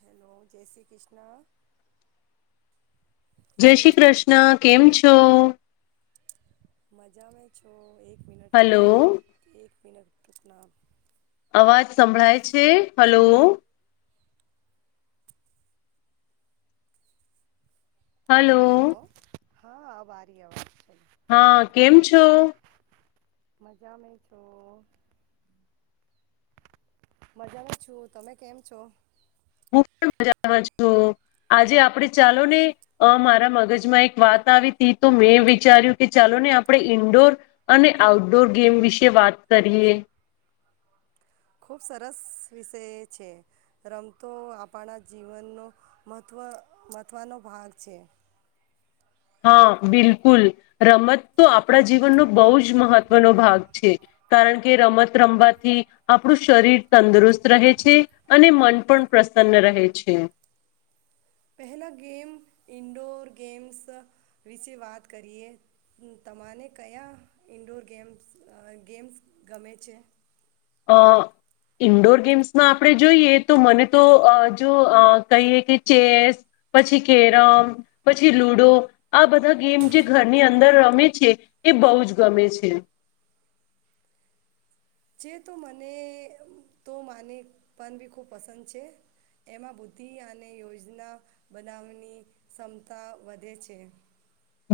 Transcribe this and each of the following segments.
Hello જય શ્રી કૃષ્ણ. જય શ્રી કૃષ્ણ, કેમ છો? મજા મે છો, એક હા હલો એક મિનટ એક એક મિનટ પટના અવાજ સંભળાય છે, હલો? હલો? હેલો હા આ વારી અવા હા કેમ છો? મજામે છો. મજામાં છું, તમે કેમ છો? હું પણ મજામાં છું, આજે આપણે ચાલો ને મારા મગજમાં એક વાત આવી હતી તો મેં વિચાર્યું કે ચાલો ને આપણે ઇન્ડોર અને આઉટડોર ગેમ વિશે વાત કરીએ. ખૂબ સરસ વિષય છે, રમતો આપણા જીવનનો મહત્વ મહત્વનો ભાગ છે. હા બિલકુલ રમત તો આપ આપણા જીવનનું બહુ જ મહત્વ નો ભાગ છે, કારણ કે રમત રમવાથી આપણું શરીર તંદુરસ્ત રહે છે, અને મન પણ પ્રસન્ન રહે છે. પહેલા ગેમ ઇન્ડોર ગેમ્સ વિશે વાત કરીએ તમારે કયા ઇન્ડોર ગેમ્સ ગેમ્સ ગમે છે? અ ઇન્ડોર ગેમ્સમાં આપણે જોઈએ તો મને તો જો અ કહીએ કે ચેસ પછી, કેરમ પછી, લુડો આ બધા ગેમ જે ઘરની અંદર રમે છે એ બહુ જ ગમે છે. જે તો મને તો માને પણન બી ખૂબ પસંદ છે એમાં બુદ્ધિ અને યોજના બનાવવાની ક્ષમતા વધે છે.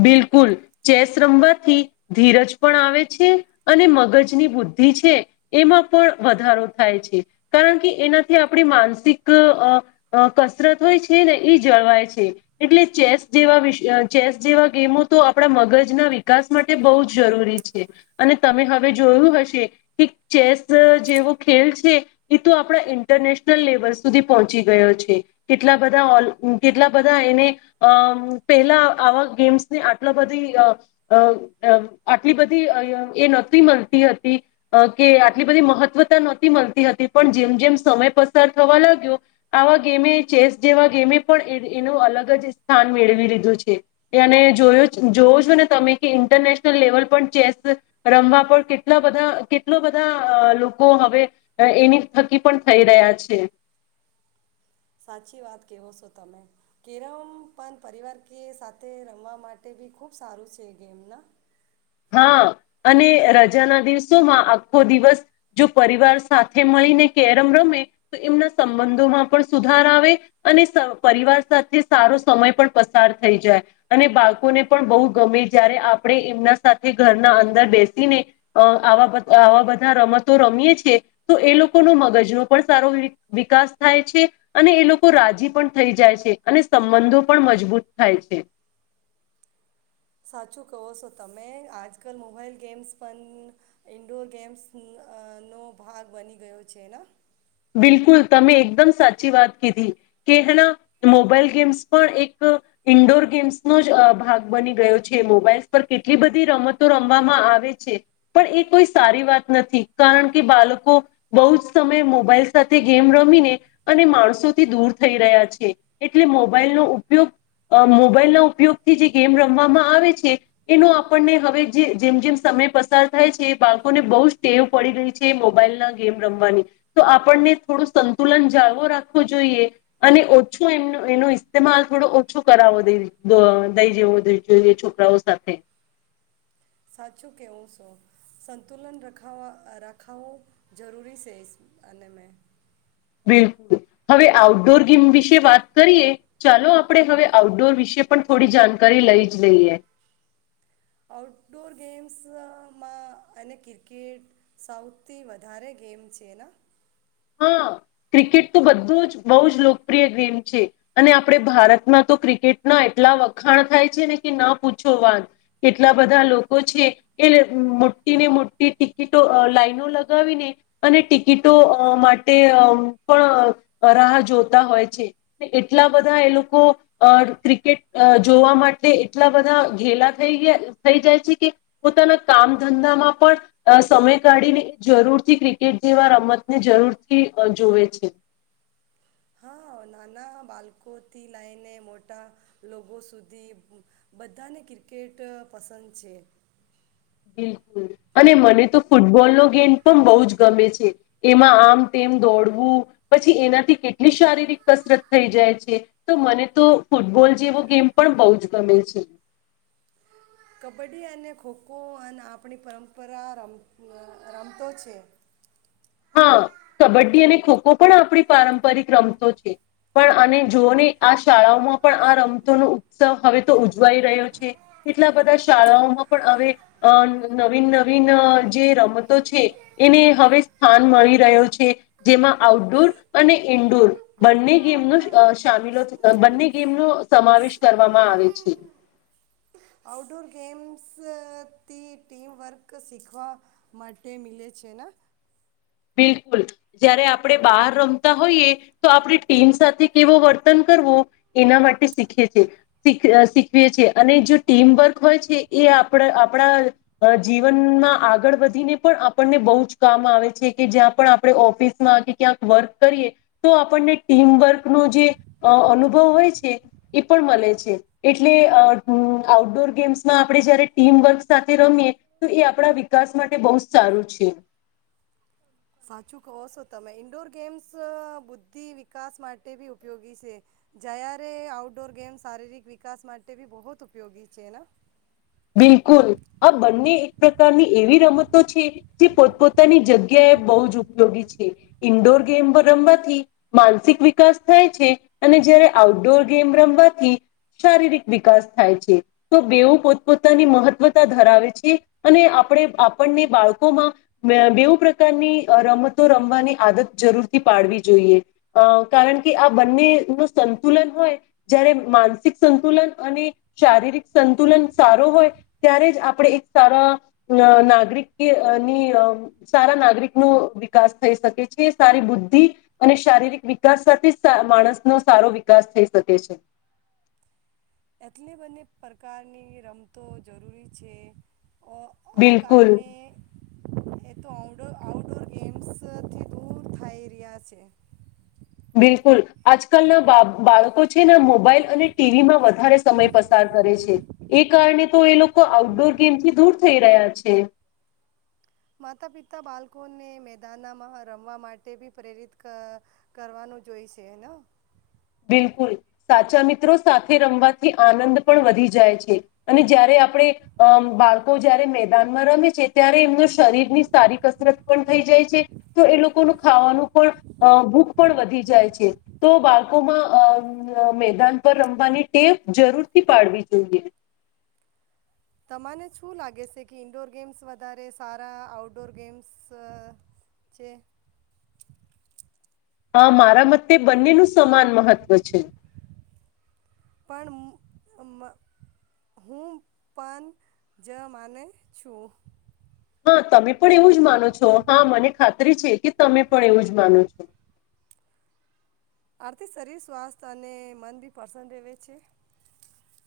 બિલકુલ ચેસ રમવાથી ધીરજ પણ આવે છે, અને મગજની બુદ્ધિ છે એમાં પણ વધારો થાય છે કારણ કે એનાથી આપણી માનસિક કસરત હોય છે ને એ જળવાય છે એટલે ચેસ જેવા વિષ ચેસ જેવા ગેમો તો આપણા મગજના વિકાસ માટે બહુ જ જરૂરી છે અને તમે હવે જોયું હશે કે ચેસ જેવો ખેલ છે એ તો આપણા ઇન્ટરનેશનલ લેવલ સુધી પહોંચી ગયો છે, કેટલા બધા ઓ કેટલા બધા એને પહેલા આવા ગેમ્સને આટ બધી આટલી બધી એ નહોતી મળતી હતી કે આટલી બધી મહત્વતા નહોતી મળતી હતી પણ જેમ જેમ સમય પસાર થવા લાગ્યો આવા ગેમે ચેસ જેવા ગેમે પણ એનું અલગ જ સ્થાન મેળવી લીધું છે. એને જોયો જોવ છો ને તમે કે ઇન્ટરનેશનલ લેવલ પર ચેસ રમવા પર કેટલા બધા કેટલા બધા લોકો હવે એની થકી પણ થઈ રહ્યા છે. સાચી વાત કેવો છો તમે કેરમ પણ પરિવાર કે સાથે રમવા માટે ભી ખુબ સારું છે, એ ગેમ ના હા અને રજાના દિવસોમાં આખો દિવસ જો પરિવાર સાથે મળીને કેરમ રમે તો એમના સંબંધોમાં પણ સુધાર આવે અને પરિવાર સાથે સારો સમય પણ પસાર થઈ જાય અને બાળકોને પણ બહુ ગમે જ્યારે આપણે એમના સાથે ઘરના અંદર બેસીને અ આવા આવા બધા રમતો રમીએ છે તો એ લોકોનો મગજનો પણ સારો વિકાસ થાય છે અને એ લોકો રાજી પણ થઈ જાય છે અને સંબંધો પણ મજબૂત થાય છે. સાચું કહો છો તમે આજકાલ મોબાઈલ ગેમ્સ પણ ઈન્ડોર ગેમ્સ નો ભાગ બની ગયો છે ને? બિલકુલ તમે એકદમ સાચી વાત કીધી કે હેના મોબાઈલ ગેમ્સ પણ એક ઇન્ડોર ગેમ્સનો જ ભાગ બની ગયો છે, મોબાઈલસ પર કેટલી બધી રમતો રમવામાં આવે છે પણ એ કોઈ સારી વાત નથી કારણ કે બાળકો બહુ જ સમયે મો મોબાઈલ સાથે ગેમ રમીને અને માણસોથી દૂર થઈ રહ્યા છે એટલે મોબાઈલનો ઉપયોગ મોબાઈલ ના ઉપયોગથી જે ગેમ રમવામાં આવે છે એનો આપણને હવે જે જેમ જેમ સમય પસાર થાય છે બાળકોને બહુ ટેવ પડી રહી છે મોબાઈલ ના ગેમ રમવાની. તો આપણને થોડું સંતુલન જાળવો રાખવો જોઈએ અને ઓછો એ એનો ઇસ્તેમાલ થોડો ઓછો કરાવો દઈ જવો જોઈએ છોકરાઓ સાથે સાચું કે હું શું સંતુલનખ રાખાવું જરૂરી છે અને મેં બિલકુલ હવે આઉટડોર ગેમ વિશે વાત કરીએ ચાલો આપણે હવે આઉટડોર વિશે પણ થોડી જાણકારી લઈ જ લઈએ. આઉટડોર ગેમ્સમાં એને ક્રિકેટ સૌથી વધારે ગેમ છે. એના હા ક્રિકેટ તો બધું જ બહ જ લોકપ્રિય ગેમ છે અને આપણે ભારતમાં તો ક્રિકેટના એટલા વખાણ થાય છે ને કે ના પૂછો વાન કેટલા બધા લોકો છે એ મોટી ને મોટી ટિકિટો લાઈનો લગાવીને અને ટિકિટો માટે પણ રાહ જોતા હોય છે એટલા બધા એ લોકો ક્રિકેટ જોવા માટે એટલા બધા ઘેલા થઈયા થઈ જાય છે કે પોતાના કામ ધંધામાં પણ સમય કાઢીને જરૂરથી ક્રિકેટ જેવા રમત ને જરૂરથી જોવે છે. હા નાના બાળકોથી લઈને મોટા લોકો સુધી બધાને ક્રિકેટ પસંદ છે. બિલકુલ અને મને તો ફૂટબોલનો ગેમ પણ બહુ જ ગમે છે એમાં આમ તેમ દોડવું પછી એનાથી કેટલી શારીરિક કસરત થઈ જાય છે તો મને તો ફૂટબોલ જેવો ગેમ પણ બહુ જ ગમે છે. કબડ્ડી અને ખોખો આપણી પરંપરા રમ રમતો છે. હા, કબડ્ડી અને ખોખો પણ આપણી પારંપરિક રમતો છે પણ આને જોઓને આ શાળાઓમાં પણ આ રમતોનો ઉત્સવ હવે તો ઉજવાઈ રહ્યો છે કેટલા બધા શાળાઓમાં પણ હવે અ નવીન નવીન જે રમતો છે એને હવે સ્થાન મળી રહ્યો છે જેમાં આઉટડોર અને ઈન્ડોર બંને ગેમનો અ સામીલો બંને ગેમનો સમાવેશ કરવામાં આવે છે. આઉટડોર ગેમ્સથી ટીમવર્ક શીખવા માટે મિલે છે ને? બિલકુલ જ્યારે આપણે બહાર રમતા હોઈએ તો આપણી ટીમ સાથે કેવો વર્તન કરવું એના માટે શીખીએ છીએ શીખ અ શીખવીએ છીએ અને જો ટીમવર્ક હોય છે એ આપડ આપડા અ જીવનના આગળ વધીને પણ આપણને બહુ જ કામ આવે છે. કે જ્યાં પણ આપડે ઓફિસમાં કે ક્યાંક વર્ક કરીએ તો આપણને ટીમવર્કનો જે અ અનુભવ હોય છે એ પણ મલે છે એટલે અ ઉમ આઉટડોર ગેમ્સમાં આપડે જયારે ટીમવર્ક સાથે રમીએ તો એ આપણા વિકાસ માટે બહુ જ સારું છે. સાચું કહો સો તમે ઈન્ડોર ગેમ્સ અ બુદ્ધિ વિકાસ માટે બી ઉપયોગી છે જયારે આઉટડોર ગેમ્સ શારીરિક વિકાસ માટે બી બોહોત ઉપયોગી છે ના. બિલકુલ, આ બંને એક પ્રકારની એવી રમતો છે જે પોતપોતાની જગ્યાએ બહુ જ ઉપયોગી છે ઈન્ડોર ગેમ રમવાથી માનસિક વિકાસ થાય છે અને જયારે આઉટડોર ગેમ રમવાથી શારીરિક વિકાસ થાય છે તો બેવું પોત પોતાની મહત્વતા ધરાવે છે અને આપડે આપણને બાળકોમાં બે બેવું પ્રકારની અ રમતો રમવાની આદત જરૂરથી પાડવી જોઈએ અ કારણ કે આ બંનેનું સંતુલન હોય જ્યારે માનસિક સંતુલન અને શારીરિક સંતુલન સારો હોય ત્યારે જ આપણે એક સારા અ નાગરિકની અ ની અ સારા નાગરિકનો વિકાસ થઈ શકે છે સારી બુદ્ધિ અને શારીરિક વિકાસ સાથે સા માણસનો સારો વિકાસ થઈ શકે છે. એટલી બંને પ્રકારની રમતો જરૂરી છે. અ, આ બિલકુલ કારણે એ તો આઉડોર આઉડોર ગેમ્સથી દૂર થાઈ રહયા છે. બિલકુલ આજકાલના બા બાળકો છે ને મોબાઈલ અને ટીવીમાં વધ ધારે સમય પસાર કરે છે એ કારણે તો એ લોકો આઉટડોર ગેમથી દૂર થઈ રહ્યા છે. માતા-પિતા બાલ્કોને મેદાાનામાં રમવા માટે બી પ્રેરિત ક કરવાનું જોઈસે ના. બિલકુલ, સાચા મિત્રો સાથે રમવાથી આનંદ પણ વધી જાય છે અને જયારે આપણે અ બાળકો જયારે મેદાનમાં રમે છે ત્યારે એમના શરીરની સારી કસરત પણ થઈ જાય છે તો એ લોકોનું ખાવાનું પણ અ ભૂખ પણ વધી જાય છે તો બાલ ળકોમા અમ અ મેદાન પર રમવાની ટેવ જરૂરથી પાડવી જોઈએ. તમાને શું લાગે સે કી ઈન્ડોર ગેમ્સ વધારે સારા આઉટડોર ગેમ્સ અ છે. હા, મારા મત્તે બંનેનું સમાન મહત્ત્વ છે. પણ ઉમ અમ્મ હું પન જ માને છું. હા, તમે પણ એવું જ માનો છો હા મને ખાતરી છે કે તમે પણ એવું જ માનો છો. આરથી શરીર સ્વાસ્થ અને મન બી પર્શન રેવે છે.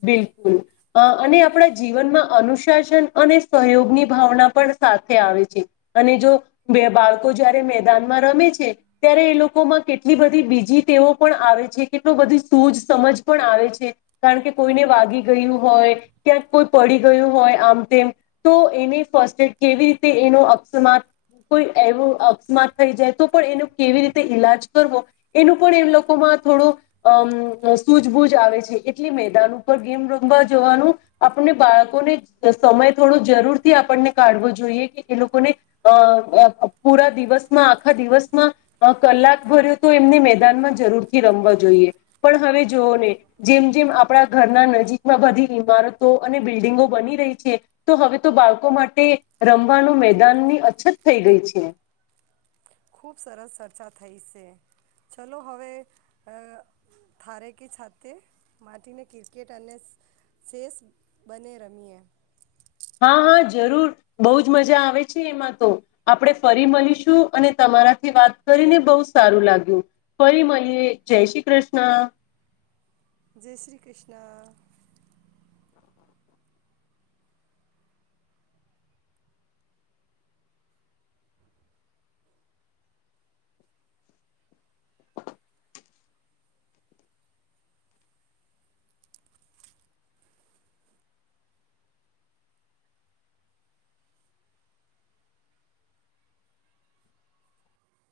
બિલકુલ અ અને આપણા જીવનમાં અનુશાસન અને સહયોગની ભાવના પણ સાથે આવે છે અને જો બે બાળકો જયારે મેદાનમાં રમે છે ત્યારે એ લોકોમાં કેટલી બધી બીજી ટેવો પણ આવે છે કેટલુ બધી સૂજ સમજ પણ આવે છે કારણ કે કોઈને વાગી ગયું હોય, ક્યાંક કોઈ પડી ગયું હોય, આમ તેમ તો એને ફર્સ્ટ એડ કેવી રીતે એનો અકસ્માત કોઈ એવો અકસ્માત થઈ જાય તો પણ એનો કેવી રીતે ઈલાજ કરવો એનું પણ એમ લોકોમાં થોડું અમ સૂઝબૂજ આવે છે એટલી મેં દાન ઉપર ગેમ રમવા જવાનું આપનને બાલ્કોને અ સમય થોડો જરૂરથી આપણને કાઢવો જોઈએ કે એ લોકોને અ અ અ પૂરા દિવસમાં આખા દિવસમાં અ કલાક ભર્યો તો એમને મેદાનમાં જરૂરથી રમવા જોઈએ પણ હવે જોવો ને જેમ જેમ આપ પણા ઘરના નજીકમાં બધી ઈમારતો અને બિલ્ડિંગો બની રહી છે, તો હવે તો બાળકો માટે રમવાનું મેદાનની અછત થઈ ગઈ છે. ખૂબ સરસ ચર્ચા થઈ સે ચલો, હવે અ થારેકી છાતે માટીને કિર્કેટ અને શેસ બને રમીએ. હા હા જરૂર બહુ જ મજા આવે છે એમાં તો આપણે ફરી મલીશું અને તમારાથી વાત કરીને બહુ સારું લાગ્યું ફરી મલીએ જય શ્રી ક્રષ્ન. જય શ્રી ક્રિષ્ના.